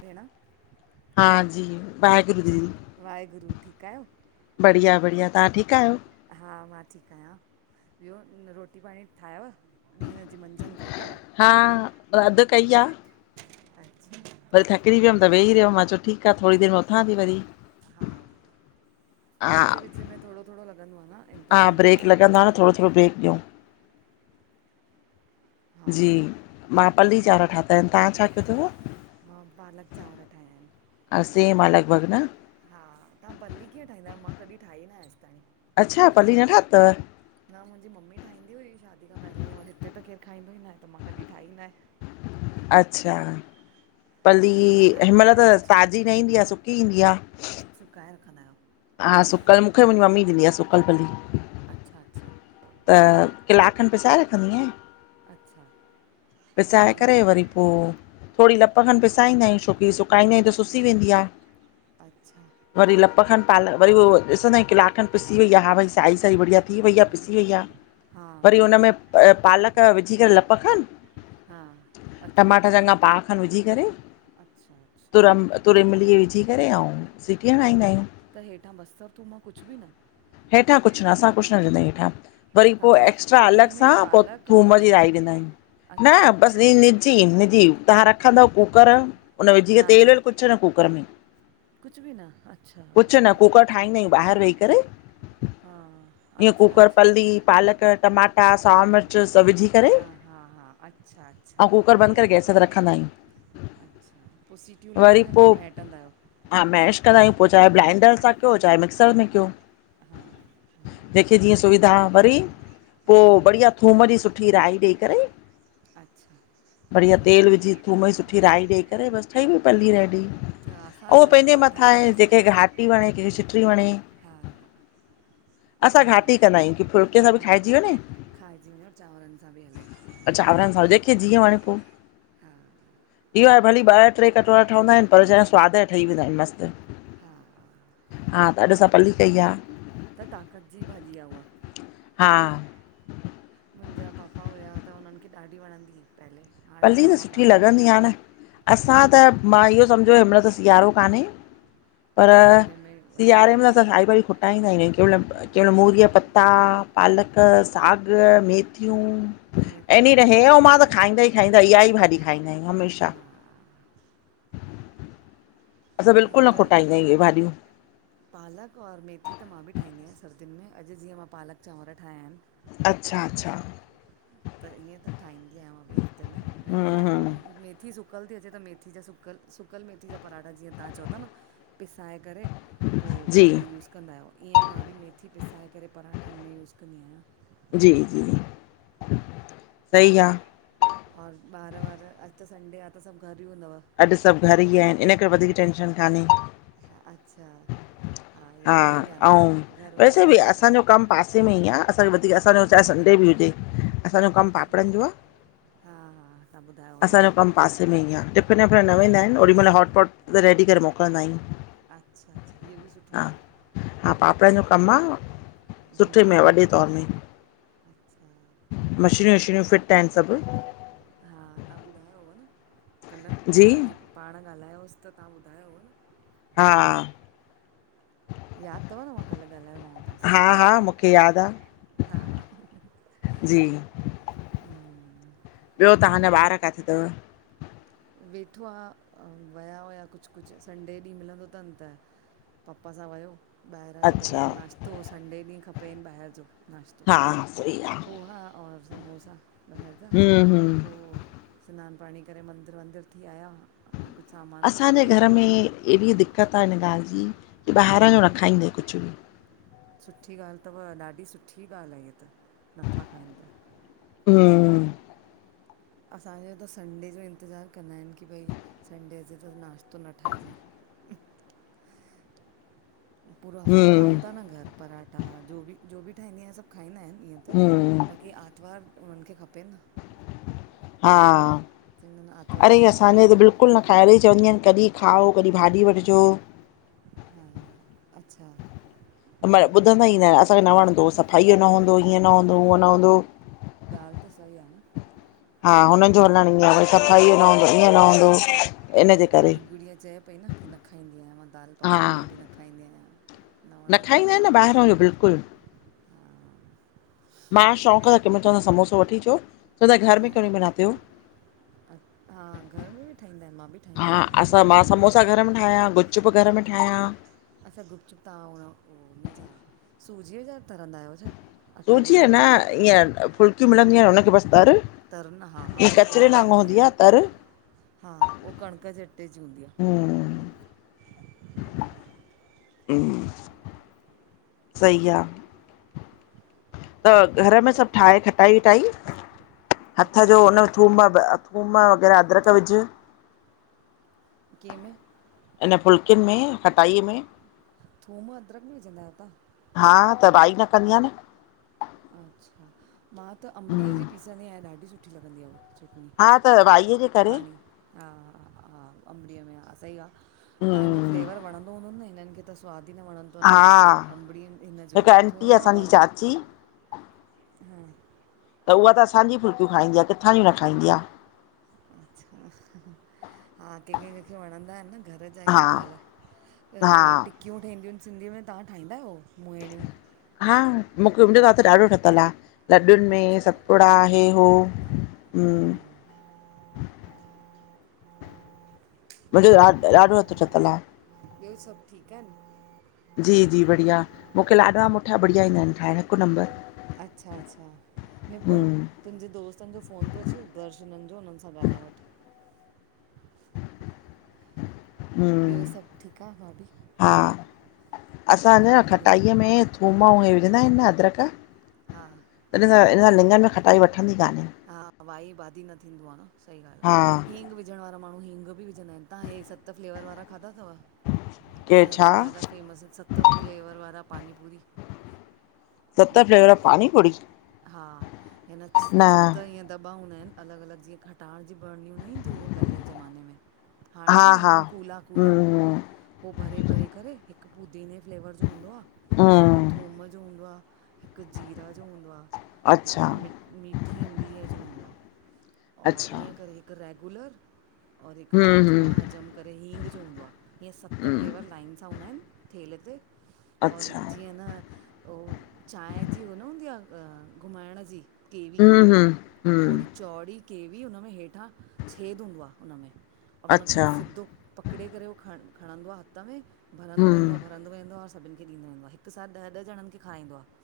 भेण हा जी वाहेगुरु दीदी ठीकु, वाहेगुरुू ठीकु आहियो? बढ़िया- बढ़िया, तां ठीकु आहियो? हा, मां ठीकु आहियां। ॿियो रोटी पाणी ठाहियव, ॾींहं जी मंझंदि कई तव? हा, अदि कई आ। अच्छा। वरी थकिजी वियमि त वेही रहिम मां चयो ठीक आ थोड़ी देरि में उथां ती वरी। हा। हा, विच -विच में थोड़ो -थोड़ो लॻंदो आ न हा इंतज़ारु ब्रेक करे। लॻंदो आ न थोरो थोरो ब्रेक ॾियूं हा जी, मां पली चांवर ठाता इनि, तां छा कयो तव? मां पालक चांवर ठाया इनि। हा सेम आ लॻभॻ न? हा, तां पली कीअं ठाहींदायो मां कॾीं ठाई नाए अॼ ताणी। अच्छा पली न ठातव न मुंहिंजी मम्मी ठाहींदी हुई शादी खां पहिले वरी हिते त केरु खाईंदो ई नाहे त मां कॾीं ठाई ई नाहे। अच्छा, पली मम्मी हिन ठाहींदा महिल त हुया मुंहिंजी ताज़ी न ईंदी आ, सुकी ईंदी आ। सुकाए रखंदायो? हा, सुकल मूंखे मुंहिंजी मम्मी ॾिंदी आ सुकल पली। अच्छा -अच्छा। त किलाक खनि पिसाए रखंदीयां अच्छा पोइ पिसाए हुन करे में वरी पो थोड़ी लप खनि पिसाईंदायूं, छोकी सुकाईंदायूं त सुसी वेंदी। अच्छा। वरी लप खनि पाल वरी उहो ॾिसंंदायूं किलाक खन पिसी वई आ, हा भई साई साई बढ़िया थी वई आ, पिसी वई आ हा वरी हुन में पालक विझी करे लप हा खनि अच्छा टमाटा अच्छा चङा पाव खन विझी करे, अच्छा अच्छा तुरम तुर इमिली ई विझी करे अउं सिटी हणाईंदायूं। त हेठां बसर, थूम कुछ बि न? हेठां कुछ न, असां कुछ न विझंदायूं हेठां। वरी तव्हां पो बसि एक्स्ट्रा तेल अलॻि सां में पो पालक और थूम जी पली राई ॾींदा आहियूं, न अच्छा बसि अच्छा ईनि ची इनिजी तव्हां रखंदव कुकर उन विझ करे तेल -वेल कुछ न कूकर में, कुछ बि न, अच्छा। कुछ न कुूकर ठाहींदायूं ॿाहिरि वेही करे, हा ईअं अच्छा कुकर अच्छा पल्ली, अच्छा पालक टमाटा, साओ मिर्च च सभु विझी करे हा हा हा अच्छा अच्छा अउं कूकर बंदि करे गैस ते रखंदा आहियूं। अछा पो सिटियूं लॻी वरी वञनि, पो पोइ मैटंदा आहियो? हा, मेश कंदायूं पो चाहे ब्लाइंडर सां कयो चाहे मिक्सर में कयो। हा हा जेंहिंखे जीअं सुविधा वरी पो हम्म बढ़िया थूम जी सुठी राई ॾेई करे अच्छा बढ़िया थूम जी तेल विझी, थूम जी सुठी राई ॾेई करे बस ठही वई पली रेडी। त आसानु उहो आहे पंहिंजे मां मथां ठाहे थी आहे ॾिसां जेखें घाटी वणे कंहिंखे शीट्री वणे। हा हा असां हा घाटी कंदा आहियूं की फुल्के सां बि घाटी खाइजी वञे। खाइजी वञो चांवरनि सां बि हले अच्छा [unintelligible] सां जेंहिंखे जी वणे पो। हा इहो आहे भली ॿ ट्रे कटोरा ठहंदा आहिनि पर छाहे स्वाद जा ठही वेंदा आहिनि मस्तु। हा हा त अॼु असां पल्ली कई आ। त ताक़त जी भाॼी आ उह। हा मुंजा पापा हुया त उन्हनि खे ॾाढी वणंदी हुई पहले। हाणे पल्ली त पापा सुठी कान लॻंदी आहिनि आ न असां हा त, मां इहो समझो हिमहिल त सिआरो कान्हे पर सियारे में वधीक सिआारे में त ठाहींदा असां साई आहियूं भाॼीयु खुटाईंदा न आहियूं कंमहिल केमहिल हा मूरीअ जा पत्ता, पालक, साॻ मेथियूं मेथियूं एनी न हे वेथियूं अऊं मां त ठाहींदा खाईंदा आहियूं ही खाईंदा इहा ही भाॼी खाईंदा आहियूं हमेशा। हा असां हा बिल्कुल न त खुटाईंदायूं आहियु आहे भाॼियूं। पालक और मेथी त मां बि ठाहींदी आहियां सर्दियुनि में अॼु जीअं मां पालक चांवर ठाहिया आहिनि। अच्छा अच्छा त ईअं त ठाहींदी आहियां मां बि हफ़्ते में लेकिन हम्म हाणे बि हम्म मेथी सुखी सुकियल थी अचे त मेथी जा सुकियल सुकियल मेथी जा पराठा जीअं तव्हां चओ था न पिसाए करे पो जी पल्ली यूस कंदा आहियो, ईअं ई मां बि मेथी पिसाए करे पराठनि में यूस कंदी आहियां। जी जी सही आ। और ॿार वार अॼु त संडे आ त सब घर ही हूंदव? अॼु सब घर ही आहिनि इन करे वधीक टेंशन कान्हे। अच्छा। हा इहा ॻाल्हि बि आहे न अऊ घर हूंदा वैसे आहिनि बि त असांजो कम पासे पासे में ही आ, असांजो वधीक असांजो चाहे संडे बि हुजे। असांजो कम अच्छा पापड़नि जो आ हा हा तव्हां ॿुधायो हुआ न असांजो कम कल्ह पासे में ही आ टिफिन विफ़िन न वेंदा आहिनि ओॾी महिल हॉटपॉट रेडी करे मोकिलंदा आहियूं। अच्छा अच्छा इहो बि सुठो हा आ न। हा पापड़नि जो कम आ सुठे में हम्म आ हा वॾे तौर में। अच्छा मशीनियूं वछीनियूं फिट आहिनि सभ। हा तव्हां ॿुधायो हुव न, कल्ह ॻाल्हि जी पाण ॻाल्हायोसि त तव्हां ॿुधायो हुव हा याद तव न मां कल्ह ॻाल्हायोमांव तव्हां सां? हा हा मूंखे यादि आहे हा जी हम्म ॿियो तव्हांजा ॿार काथे तव? वेठो आ, वया हुआ कुछ कुछ संडे ॾींहुं मिलंदो तनि त पपा सां वयो ॿाहिरां जो पहले अच्छा त नाश्तोओ संडे ॾींहुं खपेनि ॿाहिरि जो। नशतो हा सही आहे पोहा और समोसा। ॿाहिरि जा हम्म हम्म पो स्नान पाणी करे मंदीर वंदरु थी आया। कुझु सामान असांजे खपेनि घर में पियो एहिड़ी दिकक्त दिकक्त आ कि हिन ॻाल्हि जी की ॿाहिरां जो न खाईंदे कुछ बि। सुठी ॻाल्हि तव, ॾाढी सुठी ॻाल्हि आहे ईअ त, नथा खाइनि त। हुं। असांजो त संडे जो इंतज़ारु कंदा आहिनि की भई, संडे अच त नाश्तो न ठाहिजईं। पूरो हफ़्तो हम्म खाऊं था न घर पराठा, जो बि जो बि ठाहींदी आहियां सभु। खाईंदा आहिनि ईअं त, हम्म बाक़ी आरतवार उन्हनि खे खपे न। हा, चवंदा आहिनि आर्तवार अरे असांजो असांजे त बिल्कुलु आहे बिल्कुलु न खार ई चंवंदीआयानि कॾहिं खाओ कॾीं भाॼी वठी अचो। हा अच्छा त न मतलब वठी ईंदा ॿुधंदा ईं न आहिनि, असांखे न वणंदो सफ़ाइयो न हूंदो, ईअं न हूंदो उअं न हूंदो। ॻाल्हि त सही आहे न। हा हुननि जो हलण ईअं आह। भई सफ़ाई यो न हूंदो ईअं न हूंदो इनजे हा करे तव्हांजी गुड़िया चए पई न की, न खाईंदी आहियां, मां दालि हा पकवान बि न खाईंदी आहियां। न खाईंदा आहिनि न ॿाहिरां इहो बिल्कुलु। हा मां शौक़ु त कंहिंहि चवंदा समोसो वठी अचो चवंदा घर में कयो हा नहि बनाते हो? हा घर में बि ठाहींदा आहिनि, मां बि ठाहींदी आहियां, सुठा ठहींदा आहिनि। ठाहिया गुच्पु घर में ठाहियां अच्छा गुप- चुप तव्हां हुनजा सूजीअ जा तरंदा आहियो छा? अटो सूजी ॻोहे न ईअं फुलकियूं मिलंदियूं आहिनि हुनखे बसि तर। तर न, हा- हा ईअं उहो त कचिरे मां बि वांगुरु कंदी हूंदी आहे आहियां, तर हा हा उह कणिक जे अटे जी हूंदी आहे। हम्म सही आहे। त घर में सभु ठाहे खटाई- विटाई हथ जो अच्छा हुन थूम ब, थूम वग़ैरह अदरक विझु कें में इन फुल्कनि में खटाईअ में थूम, अदरक बी विझंदा आहियो तहाँ? हा त वाई न कंदी आहे न। अच्छा मां त अंबड़ीअ जी पीसंदी आहियां ॾाढी सुठी लॻंदी आहे उहा। चटनी हा त भाईअ जे करे पाणी, हा -हा हा, अंबडीअ में हा सही आहे तव्हांजे फ्लेवर वणंदो हूदो हूंदनि, ‌हिननि खे त सवादु ई न वणं त हा हुननि जो अंबड़ीुनि हिनजो हिकु आंटी थूम आ असांजी और चाची [inaudible] त उहा त असांजी फुलकियूं खाईंदी आह। किथां ज न खाईंदी आहे। अच्छा, हा कंहिंखे कंहिंखे वणंदा आहिनि न। घर जा ई हा माल, त इहे हा टिकियूं ठहंदियूं आहिनि सिंधीअ में तव्हां ठाहींदा आहियो मुहेड़ियूं? हा मूंखे मुंहिंजो हथ ॾाढो ठहितलु आह। लॾडुनि में अच्छा सतपुड़ा हे हो हा मुंहिंजो ॾ ॾाढो हथु ठहितछल आहे। ॿियो सभु ठीकु आहिनि? जी जी बढ़िया मूंखे लाॾवा मुठा बढ़िया ईंदा आहिनि ठाहिण हिकु नंबर। अच्छा- अच्छा निपुण हम्म तुंहिंजे दोस्तनि जो फ़ोन थो अचे दर्शननि जो हुननि सां ॻाल्हाए वठि। ॿियो हम्म सभु ठीकु आहे भाभी? हा असांञा गुड़िया खटाईअ में थूम ऐं इहे विझंदा आहियू न अदरक हा त इन सां इ सां लिंङन में खटाई वठंदी कान्हे। हा वाही बादी न थींदो आह, सही ॻाल्हि हा आह हींग बि विझण वारा माण्हू हींग बि विझंदा आहिन। तव्हां हे सत फ्लेवर वारा खाधा थव केर असां छा हिते ॾाढा फेमस इन सत फ्लेवर वारा पानीपूरी। सत गुपचुप फ्लेवर पानी पूरी हा हिन च न ईअं दॿा हूंदा आहिनि अलॻि अलॻि जीअं खटाण जी भरिणियूं न ईंदियूं हुयूं पहिले ज़माने में हाणे हा बि हा ईंदियूं कूल्हा कूला। हम्म पोइ भरे, भरे करे हिकु पुदीने जे फ्लेवर जो हूंदो आह हिकु हम्म थूम जो हूंदो आह, हिकु जीरा जो हूंदो आह, हिकु अच्छा मि मीट मिठी इमलीअ जो हूंदो आह, और अच्छा ईअं करे हिकु रेगुलर और हिकु हम्म हाजमा हम्म हजम करे हींग जो हूंदो आह, ईअं सत फ्लेवर हम्म लाइन सां हूंदा आहिन थेल ते और अच्छा जीअं न ओ चांहि जी उ न हूंदी आह, घुमाइण जी केवी हु हु। ओड़ी चौड़ी केवी हुन में हेठां छेदि हूंदो आह हुनमें, और हुन खे ईीअं अच्छा, सिधो पकिड़े करे उहो ख खणंदो आह हथ में भरंदो वेंदो हम्म, आहे भ रंदो वेंदो आह सभिनि खे ॾींदो वेंदो आहे हिकु साथ ॾह ॾह जंनि खे खाईंदो आहे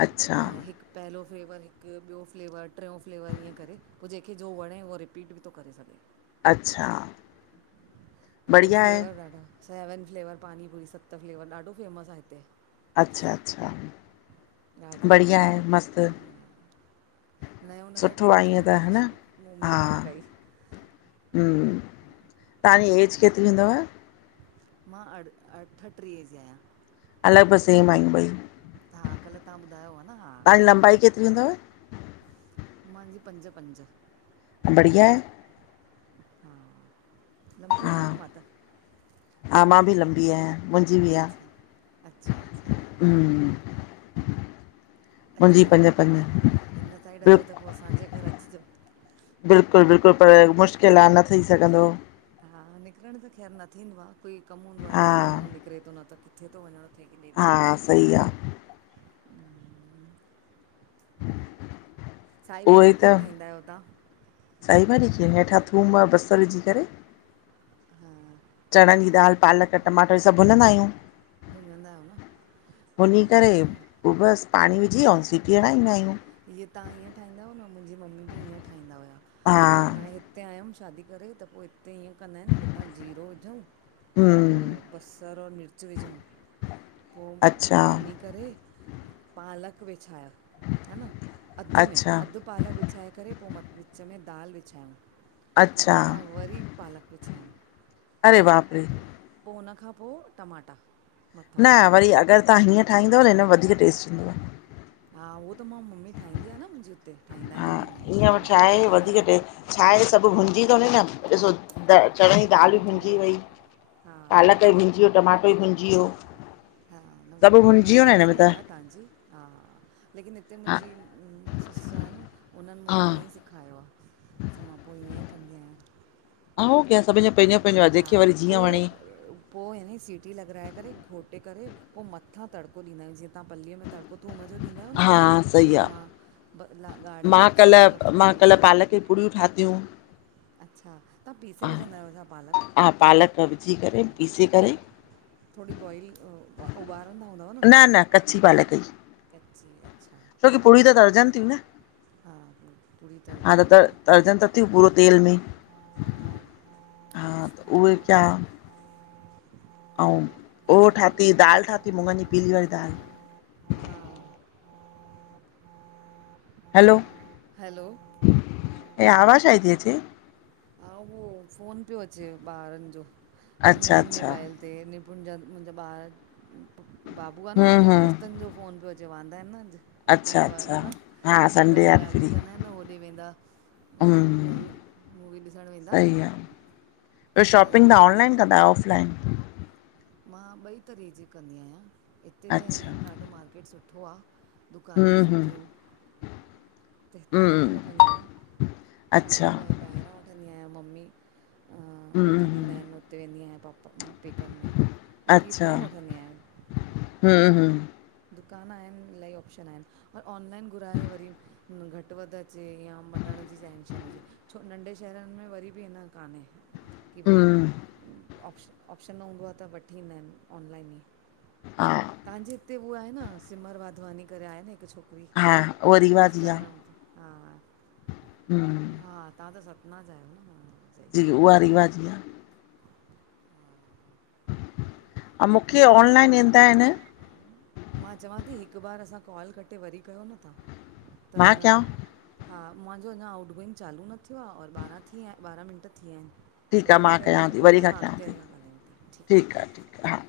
अच्छा, त हिकु पहिलो फ्लेवर हिकु ॿियो फ्लेवर, टियों फ़्लेवर ईअं करे पोइ जेंहिंखे जो वणे उहो रिपीट बि थो करे सघे। अच्छा। त उहो बढ़िया आहे, फ्लेवर ॾाढा सेवन फ्लेवर पानीपूरी सत फ्लेवर ॾाढो फेमस आह हिते। अच्छा, अच्छा, राजस्थान बढ़िया आहे में मस्तु। हा नयो नयो सुठो टेस्ट आहे ईअं ईंदो आह न, मुंह में खाई खाई। हु, तव्हांजी एज केतिरी हूंदव? मां अठ अठटीह जी आहियां। अलॻि पर सेम आहियूं ॿइ। हा कल्ह तव्हां ॿुधायो [unintelligible] तव्हां लंबाई केतिरी हूंदव? महंजी जी पंॼ पंॼ। बढ़िया आहे। हा, लंबी हा, आयां न मां त। हा मां बि लंबी आहियां मुंहिंजी बि आ, अच्छा अच्छा अच्छा हु अचिजो पोइ कॾहिं हिन साइड अचो बिल्क त पोइ असांजे घर अचिजो। बिल्कुलु, बिल्कुलु पर मुश्किल आह न थी सघंदो। हा, निकिरण त ख़ैर न थींदो आह, कोई कमु हूंदो आह, हा, तॾहिं माण्हू निकिरे थो न त किथे थो वञणु हा सही आ। साई उहो भाॼी ई कीअं त, ठाहींदा यो तां? साई भाॼी कीअ हेठां थूम बसरु विझी करे हा चणनि जी दाल, पालक, टमाटर सभु भुनंदा आयूं। भुञंदा आहियो न भुनी करे हम्म, पोइ बसि पाणी विझी ऐं सिटी हणाईंदा आहियूं। हे तव्हां हीअं ठाहींदा आहियो न मुंहिंजी मम्मी बि हीअं ठाहींदा हुया। हा पोइ हाणे हिते आयमि शादी करे त पोइ हुते ईीअं कंदा आहिनि हेठां जीरो विझूं हम्म पोइ बसरु और मिर्च विझूं अच्छा पोइ भुञी करे पालक विछाया हा न, अधु में अच्छा अधु पालक विछाए करे पोइ म विच में दाल विछायूं। पो अच्छा मथां वरी पालक विछाईयू। अड़े बाप रे। पो हुन खां पो टमाटा मथां न वरी अगरि तव्हां हीअं ठाहींदव न हिन में वधीक टेस्ट इंदव। हा उहो त मां मम्मी ठाहींदी आ न मुंजी हुते ठाहींदा आहिन हा मुंजा ममी ईअं मम्मी छा आहे वधीक लेकिन टेस्ट छा आहे सभु भूजीं तोनी नम ॾिसो त चणनि जी कचो दाल बि नथो रहे भुंजी वई, हा पालक बि भुजी वियो, टमाटो ई भुंजी वियो। हा न उहो सभु त भुंजी वियो ॻाल्ह न त हिन में सही आ तव्हांजी। हा लेकिन हिते हा मुंजी ससु आ न उन्हनि मूंखे ईअं ई हा सिखायो आ। त मां पो ईअं ई कंदी आयां। आऊं कयो सभिनि जो पंहिंजो पंहिंजो आहे हा जंहिंखे वरी पो जीअं वणे पो यानी सीटी लॻाराए करे घोटे करे पो मथां तड़िको ॾींदा आयूं जीअं तव्हां पलीअ में तड़िको पो थूम ज़ो ॾींदा आयो न हा सही ईअं आ मां ब ला ॻाढ़े मां मिर्च जो और कल्ह थूम मां जो कल्ह पालक जी पुड़ियूं ठातियूं। अच्छा, तव्हां पीसे विझंदा आयो छा पालक? आ पालक विझे करे पीसे करे। थोरी बॉइल अ उ उॿारंदा हूंदव न। कची अच्छा छो की पूरी त करजन ती न। हा पू पूड़ी तर्जन में आ न ती पूरो तेल में, हा हा उहे कया। आऊं उह ठाती दाल ठाती मुङनि जी पीली वारी दाल। हा, हैलो, हलो, हे आवाज़ छाजी ती अचे? हा उहो फ़ोन पयो अचे ॿारन जो अचे अच्छा मुंहिंजे अच्छा मोबाइल ते। ते निपुण जा मुंजा ॿार बाबू आ न हम्म हुनजे हम्म दोस्तन जो फ़ोन पियो अचे। जो वांदा आहिन न अॼु अच्छा आर्तवार अच्छा आ न हा संडे त आहे फ्री ॻाल्हियूं कंदा आहिन न हो ओॾे वेंदा। ह हम्म मूवी मूवी ॾिसण में सही आ, ॿियो शॉपिंग ॻाल्हाइणो तां अथनि ऑनलाइन कंदा आयो ऑफलाइन? मां ॿई तरीक़े जी कंदी आयां हिते त अच्छा याने ॾाढो मार्केट सुठो आ। दुकानूं बि हम्म हम्म सुठियूं आहिन। त हितां वठी हम्म वठंदी आयां अच्छा काफ़ी बार। ॿाहिरां वठंदी आहियां मम्मी हा हम्म, वठी ॾींदा हम्म, आहिन उते वेंदी आयां पापा पेकन में। बाक़ी अच्छा, हितां ई वठंदी आहियां हूं हूं। दुकान आहिन इलाही ऑप्शन आहिन ओर ऑनलाइन घुराए वरी घटि वधि अचे या मटण जी टेंशन हुजे छो नंढे शहरन में वरी बि हिन कान्हे। की भई हम्म, ऑपश ऑप्शन न हूंदो आ त वठी ईंदा आहिन ऑनलाइन ई। हा, तव्हांजे हिते उ आहे न सिमर वाधवानी करे आहे न हिकु छोक हुई हा, उहा रिवाजी आ, इंस्टाग्राम ते हा हम्म - - हा तव्हां त सतना जा आहियो न हा। जी उहा रीवा जी आ। घट - - [unintelligible] अउ मुखे भाभी ऑनलाइन ईंदा आहिन। मां चवां ती, हिकु बार असां कॉल कटे वरी कयो न तहां, त मां कयां, न- - हा मांजो अञां आउट गोइंग चालू न थियो आ, और ॿारहां थी विया ॿारहां मिनंट थी विया हिन। ठीकु त आ वरी मां कयो त पो हिन खां अॻिते अंञां ॻाल्हायूं ता। ठीक आ, ठीक आ हा।